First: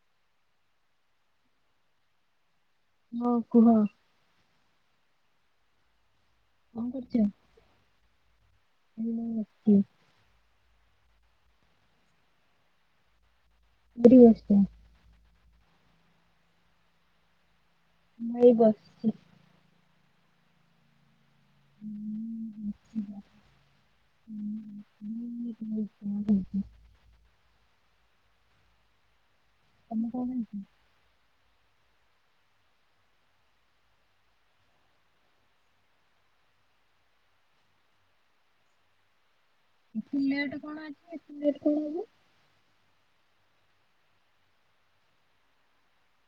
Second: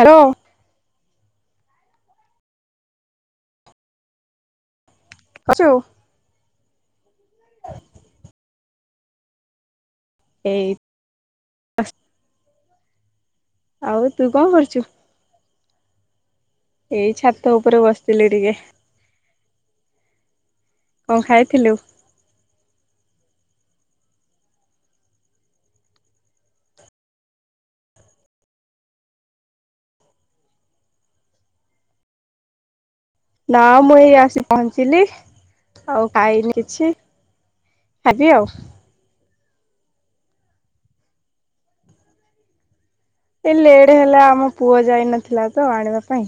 Hello. ହଁ କୁହ। କଣ କରୁଚୁ? କଣ କରୁଛ? ହୁଁ ଉଁ ହୁଁ। ଏଇ ଆଉ ତୁ ବସିଛ କଣ କରୁଚୁ? ଏଇ ଛାତ ଉପ ଉପରେ ବସିଥିଲି ମୁଁ ଏଇ ଟିକେ। ବସିଛି। ହୁଁ, କଣ ଖାଇ ଥିଲୁ। ହୁଁହୁଁ ହୁଁ ହୁଁ ହୁଁହୁଁ। [inaudible] ନା ମୁଁ ଏଇ ଆସି ପହଞ୍ଚିଲି, ଆଉ ଖାଇନି କିଛି ଖାବି ଆଉ ଏ ପ୍ଲେଟ୍ କଣ ଅଛି ଏ ପ୍ଲେଟ୍ କଣ ହେବ? ଏ ଲେଟ୍ ହେଲା ଆମ ପୁଅ ଯାଇନଥିଲା ତ ଆଣିବା ପାଇଁ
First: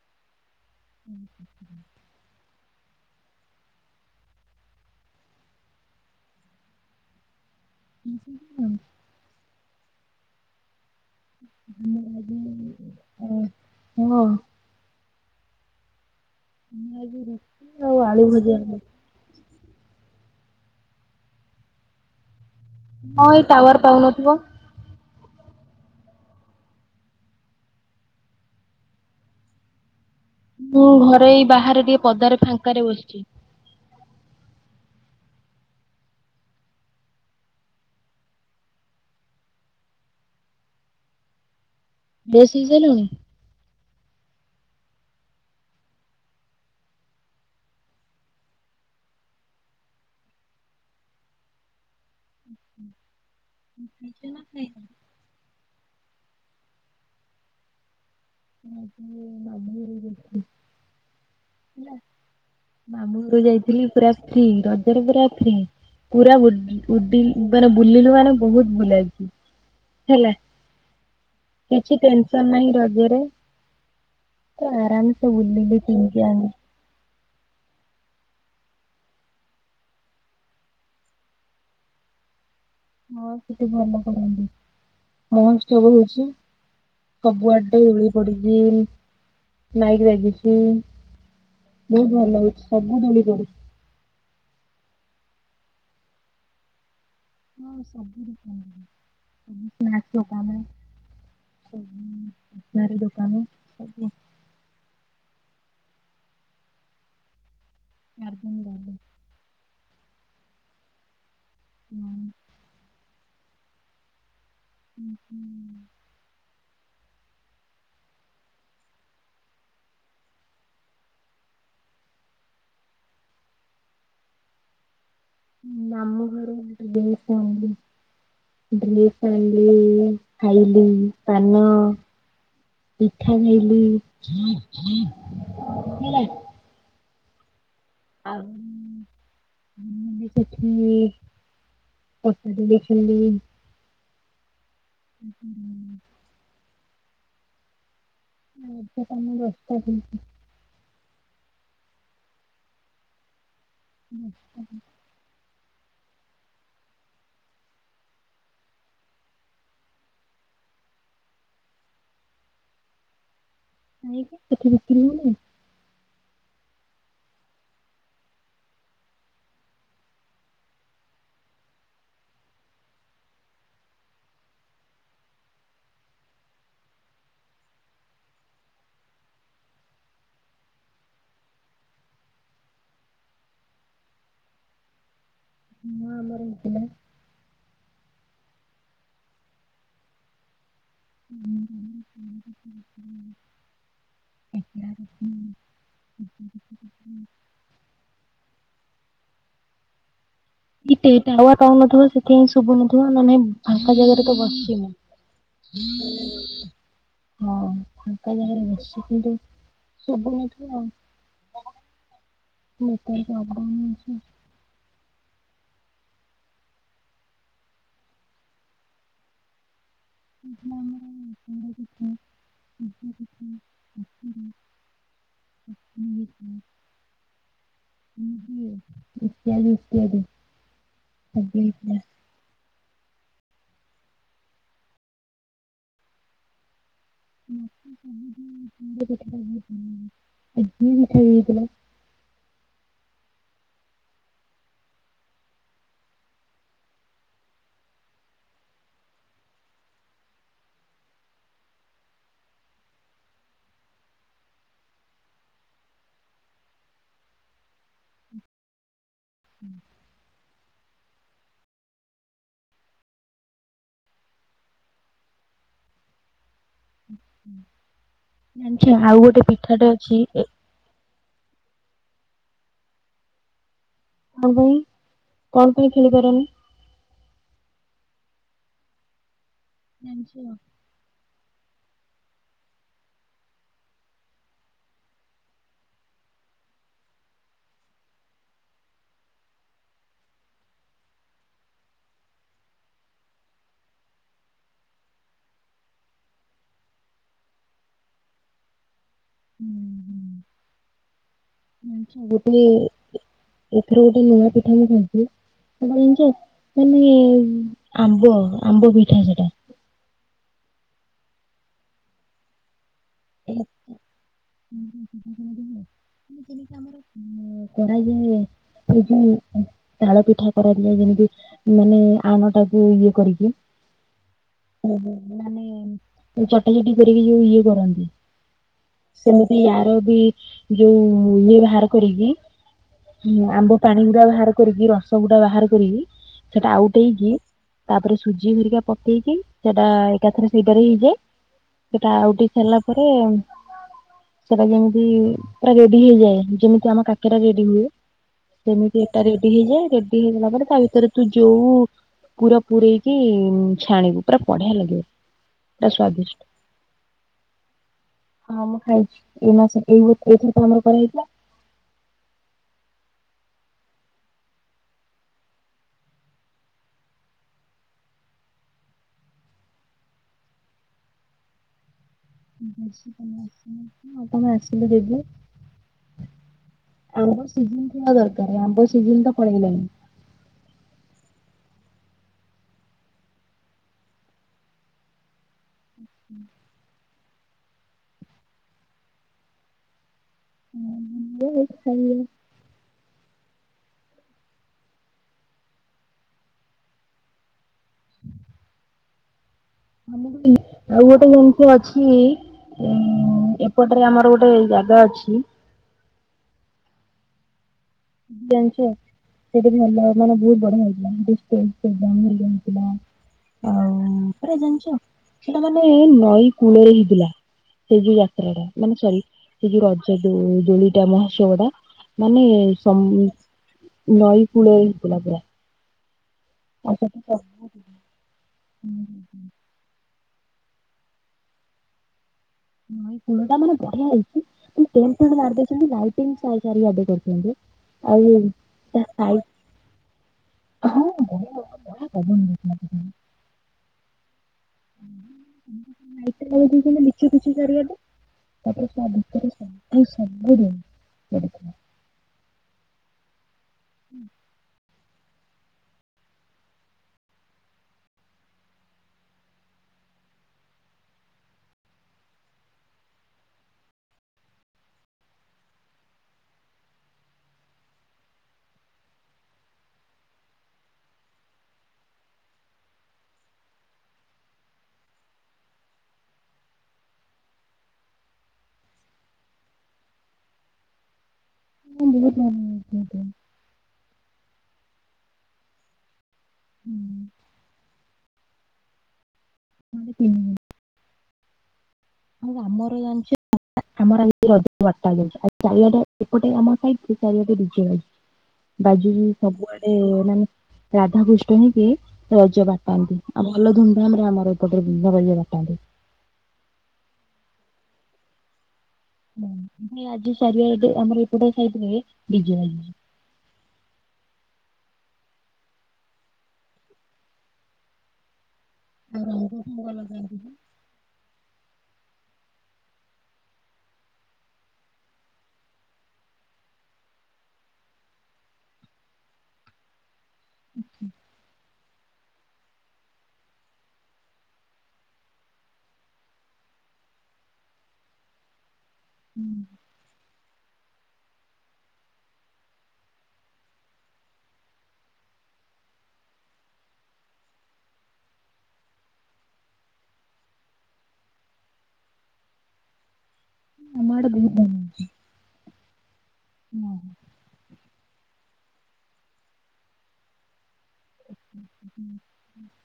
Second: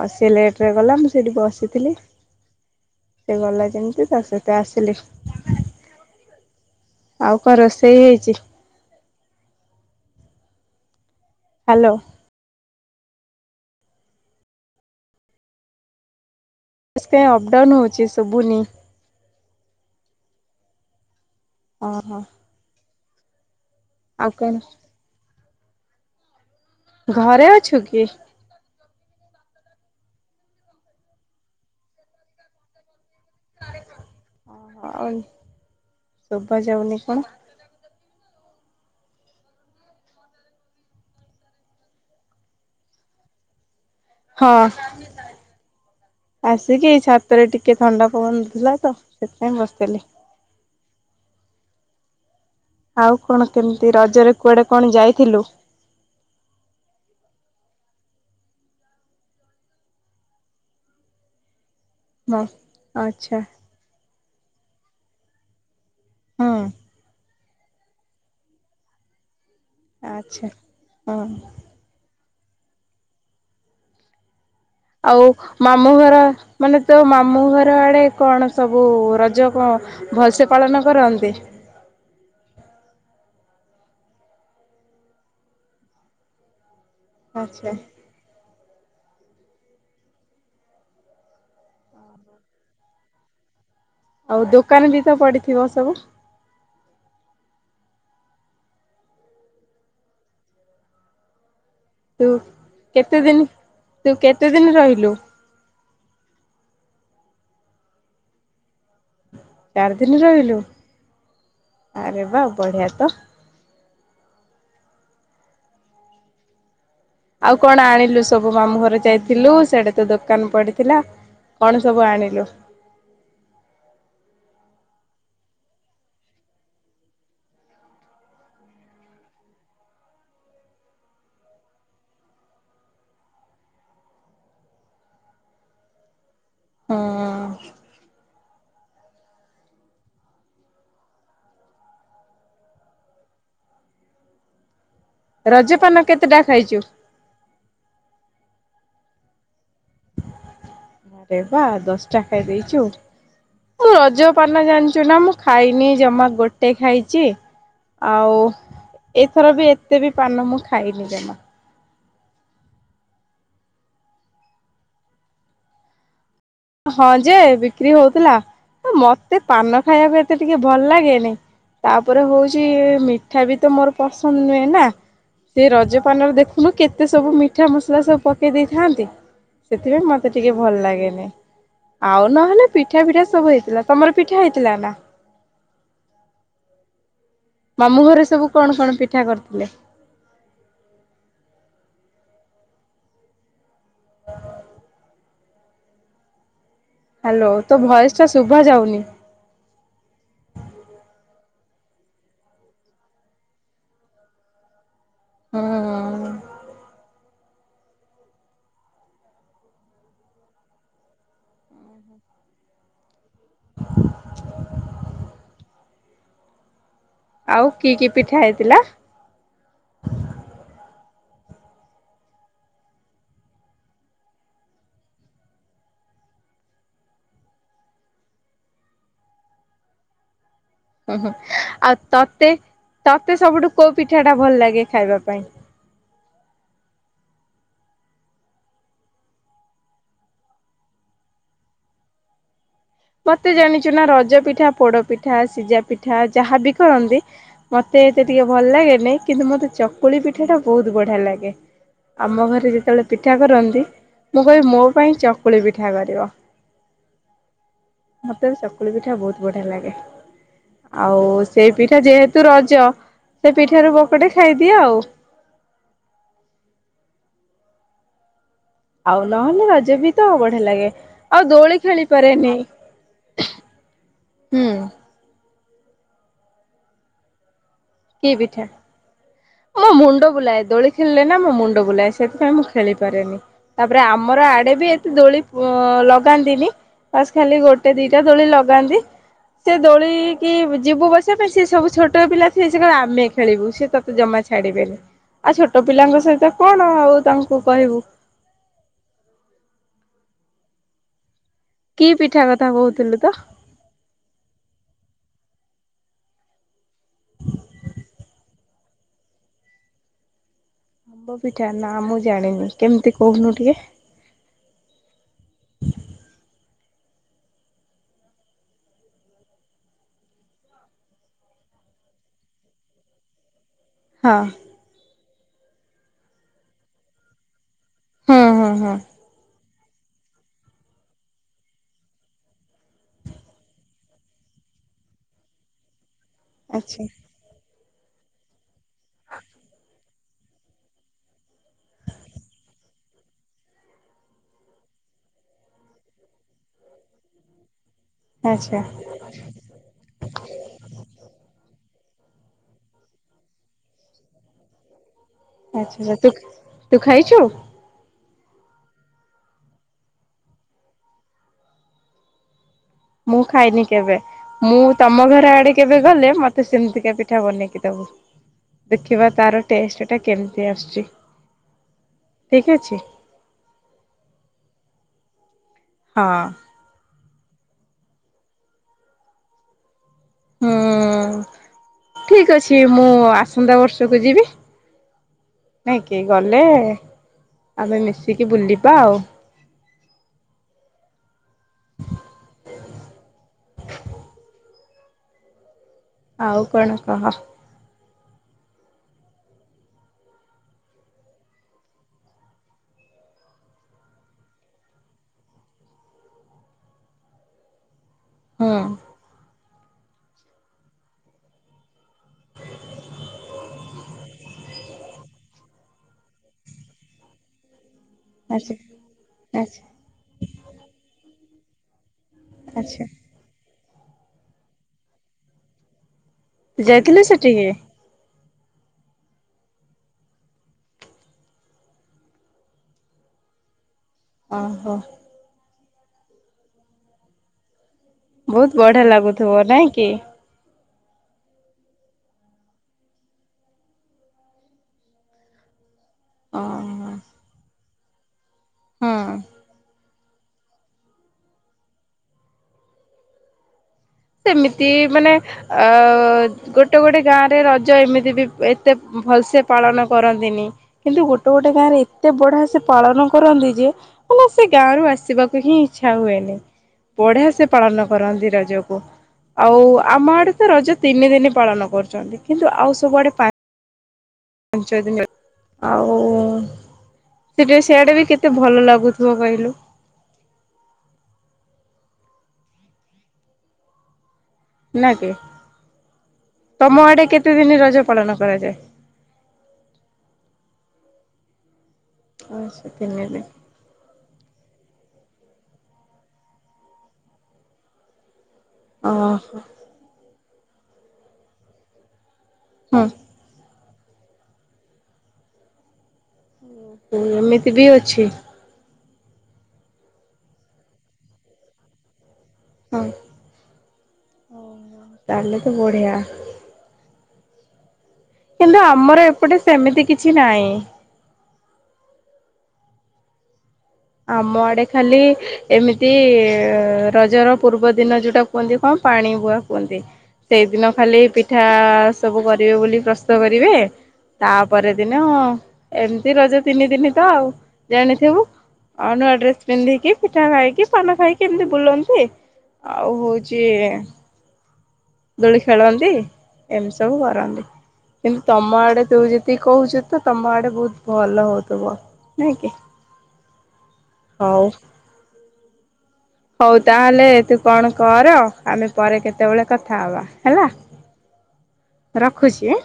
ଆଉ ସି ଲେଟ୍ ରେ ଗଲା ମୁଁ ସେଇଠି ରୁଟି ବସିଥିଲି ସେ ଗଲା ଯେମିତି ତା ସେତ ଆସିଲି ଆଉ ରୋଷେଇ ହେଇଛି ସହିତ ହ୍ୟାଲୋ। ହ ହଁ ବସ୍ ଆଜି କାଁ ଅପ ରୁଟି ଡାଉନ୍ ଆଉ ହଉଛି ଆଳୁ ଭଜା ଶୁଭୁନି ହବ। ହ ହଁ ଟାୱାର ପାଉନିବ ଘରେ ଅଛୁ କି ମୁଁ ଘରେ ଏଇ ବାହାରେ ଟିକେ ପଦାରେ ଫାଙ୍କାରେ ବସିଛି ଆଉ ଶଭାଯାଉନି କଣ। ଦେେଶୀ ଦେନଣିି ହଁ ଆସିକି ଛାତରେ ଟିକେ ଥଣ୍ଡା ପବନଥିଲା ତ ସେଥିପାଇଁ ବସିଥିଲି ଆଉ କଣ କେମିତି ରଜରେ ମାମୁଁ କୁଆଡେ କଣ ଯାଇଥିଲୁ ଆ ମ ହଁ ଆଚ୍ଛା ମାମୁରୁ ଯାଇଥିଲି ପୁରା ଫ୍ରୀ ରଜର ପରା ଫ୍ରୀ କରା ବ ହୁଁ ଉଡି ମାନେ ବୁଲିଲୁ ମାନେ ବହୁତ ଭୁଲଇଛି ଆଚ୍ଛା ହଁ କିଛି ଟେନସନ ନାହିଁ ରଜରେ ତ ଆଉ ଆରାମସେ ବୁଲିଲୁ ମାମଁ ଘର କିଣିକି ଆଣି ମାନେ ତୋ ମାମ ଆମ ଘର ଆଡ଼େ କଣ ସବୁ ରଜ ଭଲସେ ପାଳନ କରନ୍ତି ହଁ ସେଠି ଭଲ କରନ୍ତି ମହ ସବ ହଉଛି ଆଚ୍ଛା ସବୁଆଡେ ଉଳି ପଡିଛି ନାଇକି ଲାଗିଛି ବହୁତ ଭଲ ଲାଗୁଛି ସବୁ ଦଳି ପଡୁଛି ଆଉ ଦୋକାନ ଦ ତ ପଡିଥିବ ସବୁ ହଁ ସବୁୁ ନାସିବ କମେ ତୁ କେତେ ଦିନ ସବୁ ତୁ କେତେ ଦିନ ରହିଲୁ। କରଦନ କରଦ ଚାରିଦିନ ରହିଲୁ ଆରେ ଗାର୍ଡେନ ବା ବଢ଼ିଆ ତ। ହୁଁ ହୁଁ। ଆଉ କଣ ଆଣିଲୁ ସବୁ ମାମୁଁ ଘରେ ଯାଇଥିଲୁ ସେଟେ ତ ଦୋକାନ ପଡିଥିଲା କଣ ସବୁ ଆଣିଲୁ? ଆମ ଘରେ ଗ ଡ୍ରେସ୍ ଆଣିଲ ଡ୍ରେସ୍ ଆଣିଲି ଖାଇଲି ପାନ ପିଠା ଖାଇଲି ହେଲା। ହୁଁ । ଆଉ ଉଁ ମୁଁ ଉଁ ସେଠି ପଟା ଦୋଳି ଖେଳିଲି। ରଜପାନ କେତେଟା ଖାଇଛୁ? ରଜ ପାନ ଦଶଟା ଖାଇଛି । ଆରେ ବାଃ ଦଶଟା ଖାଇ ଦେଇଛୁ। ମୁଁ ଦଶଟା ରଜପାନ ଜାଣିଛୁ ନା ମୁଁ ଖା ଖାଇନି ଜମା ଗୋଟେ ଖାଇଛି ଆଉ ଏଥର ବି ଏତେ ବି ପାନ ମୁଁ ଖାଇନି ଜମା। ନାଇଁ ତ ସେଠି ବିକ୍ରି ହଉନି? ହଁ ଯେ ବିକ୍ରି ହଉଥିଲା ମୋତେ ପାନ ଖାଇବାକୁ ଏତେ ଟିକେ ଭଲ ଲାଗେନି। ତାପରେ ହଉଛି ମିଠା ବି ତ ମୋର ପସନ୍ଦ ନୁହେଁ ନା। ସେ ରଜ ପାନରେ ଦେଖୁନୁ କେତେ ସବୁ ମିଠା ମସଲା ସବୁ ପକେଇ ଦେଇଥାନ୍ତି ସେଥିପାଇଁ ମୋତେ ଟିକେ ଭଲ ଲାଗେନି। ଆଉ ନହେଲେ ପିଠା ପିଠା ସବୁ ହେଇଥିଲା। ତମର ପିଠା ହେଇଥିଲା ନା? ହଁ ଆମର ହେଇଥିଲା। ମାମୁଁ ଘରେ ସବୁ କଣ କଣ ପିଠା କରିଥିଲେ? ମାମୁଁ ଘରେ ପୋଡ଼ ହେଇଥିଲା। ଏଟ [unintelligible] ହୁ୍ [unintelligible] ହ୍ୟାଲୋ। ତୋ ଭଏସ ଟା ଶୁଭା ଯାଉନି। କି ଟେ ଟାୱାର ପାଉନଥିବ ସେଥିପାଇଁ ହିଁ ଶୁଭୁନଥିବ ନନେ ଫାଙ୍କା ଜାଗାରେ ତ ବସିଛିି ମୁଁ । ହୁଁ। ହୁଁ। ହଁ ଫାଙ୍କା ଜାଗାରେ ବସିକିରି ସବୁନଥିବ ଆଉ ନେଟୱାର୍କ [inaudible] ଆଉ କି କି ପିଠା ହେଇଥିଲା? [unintelligible] ଇତ୍ୟାଦି ଇତ୍ୟାଦି। ହଁ ହଁ ଆଉ ତତେ ତତେ ସବୁଠୁ କୋଉ ପିଠା ଟା ଭଲ ଲାଗେ ଖାଇବା ପାଇଁ? ମତେ ସବୁଠୁ ପୋଡ ପିଠା ଟା ବହୁତ ଭଲ ଲାଗେ। [unintelligible] ମତେ ଜାଣିଛୁ ନା ରଜ ପିଠା ପୋଡ ପିଠା, ସିଝା ପିଠା, ଯାହାବି କରନ୍ତି ମୋତେ ଏତେ ଟିକେ ଭଲ ଲାଗେ ନାଇଁ କିନ୍ତୁ ମୋତେ ଚକୁଳି ପିଠା ଟା ବହୁତ ବଢ଼ିଆ ଲାଗେ। ଆମ ଘରେ ଯେତେବେଳେ ପିଠା କରନ୍ତି ମୁଁ କହିବି ମୋ ପାଇଁ ଚକୁଳି ପିଠା କରିବ। ମତେ ଶକୁଳି ବି ଠା ବହୁତ ବଢିଆ ଲାଗେ। ଆଉ ସେଇ ପିଠା ଯେହେତୁ ରଜ ସେ ପିଠା ରୁ ବକଟେ ଖାଇଦିଏ ଆଉ। ହୁଁ। ଆଉ ନହେଲେ ରଜ ବି ତ ବଢିଆ ଲାଗେ ଆଉ ଦୋଳିି ଖେଳିପାରେନି। କ ପାଇଁ? କଣ ପାଇଁ ଖେଳିପାରନି? କି ପିଠା? ମୋ ମୁଣ୍ଡ ଜାଣିଛ ବୁଲାଏ ଦୋଳି ଖେଳିଲେ ନା ମୋ ମୁଣ୍ଡ ବୁଲାଏ ସେଥିପାଇଁ ମୁଁ ଖେଳିପାରେନି ତାପରେ ଆମର ଆଡେ ବି ଏତେ ଦୋଳି ପ ଲଗାନ୍ତିନି ଖାସ୍ ଖାଲି ଗୋଟେ ଦିଟା ଦୋଳି ଲଗାନ୍ତି ସେ ଦୋଳି କିି ଯିବୁ ବସିବା ପାଇଁ ସେ ସବୁ ଛୋଟ ପିଲା ଥିଲେ ସେ କହିବେ ଆମେ ଖେଳିବୁ ସେ ତ ଜମା ଛାଡିବେନି ଆଉ ଛୋଟ ପିଲାଙ୍କ ସହିତ କଣ ଆଉ ତାଙ୍କୁ କହିବୁ। ହୁଁ ହୁଁ। କି [unintelligible] ପିଠା ଗୋଟେ ଏ କଥା କହୁଥିଲୁ ତ? ଏଥର ଗୋଟେ ନୂଆ ପିଠା ମୁଁ [unintelligible] [unintelligible] ଜଣିଛ ମାନେ ଆମ୍ବ ଆମ୍ବ ପିଠା ସେଟା। ଆମ୍ବ ପିଠା ନା ମୁଁ ଜାଣିନି। କେମିତି କହୁନୁ [unintelligible] ଟିକେ ଯେମିତି ଆମର ହଁ କରାଯାଏ, ସେ ଯୋଉ ତାଳ ପିଠା କରାଯାଏ, ଯେମିତି ମାନେ ଆଣ ଟାକୁ ଇଏ କରିକି। ହଁ। ଉଁ, ମାନେ ଚଟାଚଟି କରିକି ଯଉ ଇଏ କରନ୍ତି। ହଁ ହଁ ହଁ ସେମିତି ଆର ବି ଯଉ ଇଏ ବାହାର କରିକି ଆମ୍ବ ପାଣି ଗୁଡା ବାହାର କରିକି ରସ ଗୁଡା ବାହାର କରିକି ସେଟା ଆଚ୍ଛା ଆଉଟ ହେଇକି ତାପରେ ସୁଜି ହରିକା ପକେଇକି ସେଟା ଏକାଥରେ ସେଇଟାରେ ହେଇଯାଏ। ସେଟା ଆଉ ଟିକେ ସ ତାରେ ସେଟା ଯେମିତି ପୁରା ରେଡି ହେଇଯାଏ, ଯେମିତି ଆମ କାକରା ରେଡି ହୁଏ। ଆଚ୍ଛା ସେମିତି ଏଟା ରେଡି ହେଇଯାଏ, ରେଡି ହେଇଗଲା ପରେ ତା ଭିତରେ ତୁ ଯଉ ପୁରା ପୂୁରଇକି ଛାଣିବୁ, ପୁରା ବଢିଆ ଲାଗିବ। ପୁରା ଆଚ୍ଛା, ତୁ ସ୍ଵାଦିଷ୍ଟ। ତୁ ଖାଇଚୁ? ହଁ ମୁ ଖାଇଚି। ଏ ମାସ ଏଇ [unintelligible] ଇଥିଲା। ମୁଁ ଖାଇନି କେବେ। ମୁଁ ତମ ଘର ଆଡେ କେବେ ଗଲେ ମତେ ସେମିତିକା ପିଠା ବନେଇକି ଦବୁ। ଦେଖିବା ତାର ଟେଷ୍ଟ ଟା କେମିତି ଆସୁଚି? [unintelligible] ଆ ତମେ ଆସିଲେ ଦେବି। ହଁ। ଆମ୍ବ ସିଜିନ ଦରକାର। ଆମ୍ବ ସିଜିନ ତ ପଳେଇଲାଣି। ହୁଁ, ଠିକ ଅଛି ମୁଁ ଆସନ୍ତା ବର୍ଷକୁ ଯିବି। ନାଇକି ଗଲେ ଆମେ ମିଶିକି ବୁଲିବା ଆଉ। ହୁଁ [unintelligible] ସେୟା। ଆଉ କଣ କହ? ମାନେ ଗୋଟେ ଆଉ ଏବେ ଯେମିତି ଅଛି, ଏ ଏପଟରେ ଆମର ଗୋଟେ ଜାଗା ଅଛି। [unintelligible] ହୁଁ ସେଇଟି ଭଲ ମାନେ ବହୁତ ବଢିଆ ମନ୍ଦିର ଟେ [unintelligible] ଆଉ ଆଚ୍ଛା ଜାଣିଚ ସେଟା ମାନେ ନଈ କୂଳରେ ହେଇଥିଲା। ସେଇ ଯଉ ଯାତ୍ରା ଟା। ଆଚ୍ଛା ମାନେ ସୋରି ସେ ଯଉ ଆଚ୍ଛା ରଜ ଦୋଳି ଦୋଳିଟା ବାଃ ଶୋଡ଼ା। ମାନେ ଆଚ୍ଛା [unintelligible] ନଈ କୂଳେ [inaudible] ପୂରା। ଯାଇଥିଲେ ସେଠିକି। [unintelligible] [unintelligible] ଓହୋ [unintelligible] [unintelligible] ବହୁତ ତା ବଢିଆ ସାଇଡ ଲାଗୁଥିବ ନାଇଁ କି। [unintelligible] [unintelligible] ଓହୋ [unintelligible] ହଁ [unintelligible] [unintelligible] ସେମିତି ମାନେ ଅ ଗୋଟେ ଗୋଟେ ଗାଁରେ ରଜ ଏମିତି ବି ଏତେ ଭଲସେ ପାଳନ କରନ୍ତିନି କିନ୍ତୁ ଗୋଟେ ଗୋଟେ ଗାଁରେ ଏତେ ବଢିଆ ସେ ପାଳନ କରନ୍ତି ଯେ ମାନେ ସେ ଗାଁରୁ ଆସିବାକୁ ହିଁ ଇଚ୍ଛା ହୁଏନି ବଢିଆ ସେ ପାଳନ କରନ୍ତି ରଜକୁ। ଆଉ ଆମ ଆଡେ ତ ରଜ ତିନି ଦିନ ପାଳନ କରୁଛନ୍ତି କିନ୍ତୁ ଆଉ ସବୁଆଡେ ପା। ପାଞ୍ଚ ଦିନ ଆଉ [inaudible] ସେଇଆଡ଼େ ବି କେତେ ଭଲ ଲାଗୁଥିବ କହିଲୁ। [unintelligible] ନା କି। ତମ ଆଡେ କେତେ ଦିନ ରଜ ପାଳନ। କରାଯାଏ। [unintelligible] [unintelligible] ତିନି ଦିନ ଆ ଚାରିଆଟା ଏପଟେ ଆମ ସାଇ [inaudible] ବାଜୁଛି ଓହୋ ସବୁଆଡେ [inaudible] ରାଧାକୃଷ୍ଣ [inaudible] ରଜ [inaudible] ହୁଁ। ଆଉ ଭଲ ଧୁମ୍। [unintelligible] [unintelligible] ଓ ହୋ ଏମିତି ବି ଅଛି। [inaudible] ଆଜି ଚାରିଆଡ଼େ ଆମର ଏପଟେ [inaudible] ହଁ [unintelligible] ତାହେଲେ ତ ବଢ଼ିଆ। କିନ୍ତୁ ଆଉ ଆମର ରଙ୍ଗ ଏପଟେ ଫଙ୍ଗ ସେମିତି ଲଗାନ୍ତି କିଛି ନାହିଁ। ଆମ ଆଡେ ଖାଲି ଏମିତି ରଜର ପୂର୍ବ ଦିନ ଯୋଉଟା କୁହନ୍ତି କଣ ପାଣି ବୁଆ କୁହନ୍ତି। ସେଇଦିନ ଖାଲି ପିଠା। ସବୁ କରିବେ ବୋଲି ପ୍ରସ୍ତୁତ କରିବେ ତାପରେ ଦିନ ଏମିତି ରଜ ତିନି ଦିନ ତ ଆଉ ଜାଣିଥିବୁ। ଆଉ ନୂଆ ଡ୍ରେସ୍ ପିନ୍ଧିକି। ପିଠା ଖାଇକି ପାନ ଖାଇକି ଏମିତି ବୁଲନ୍ତି ଆଉ ହଉଛି ଦୋଳି ଖେଳନ୍ତି ଏମିତି ସବୁ କରନ୍ତି କିନ୍ତୁ ତମ ଆଡ଼େ ତୁ ଯେତିକି କହୁଛୁ ତ ତମ ଆଡେ ବହୁତ ଭଲ ହଉଥିବ ନାଇହିଁ କି? ଆମ ହଉ। ଆଡେ ହଉ ଭଲ ତାହେଲେ ତୁ କଣ କର ଆମେ ପରେ କେତେବେଳେ କଥା ହବା ହେଲା। ରଖୁଛି ଆଁ।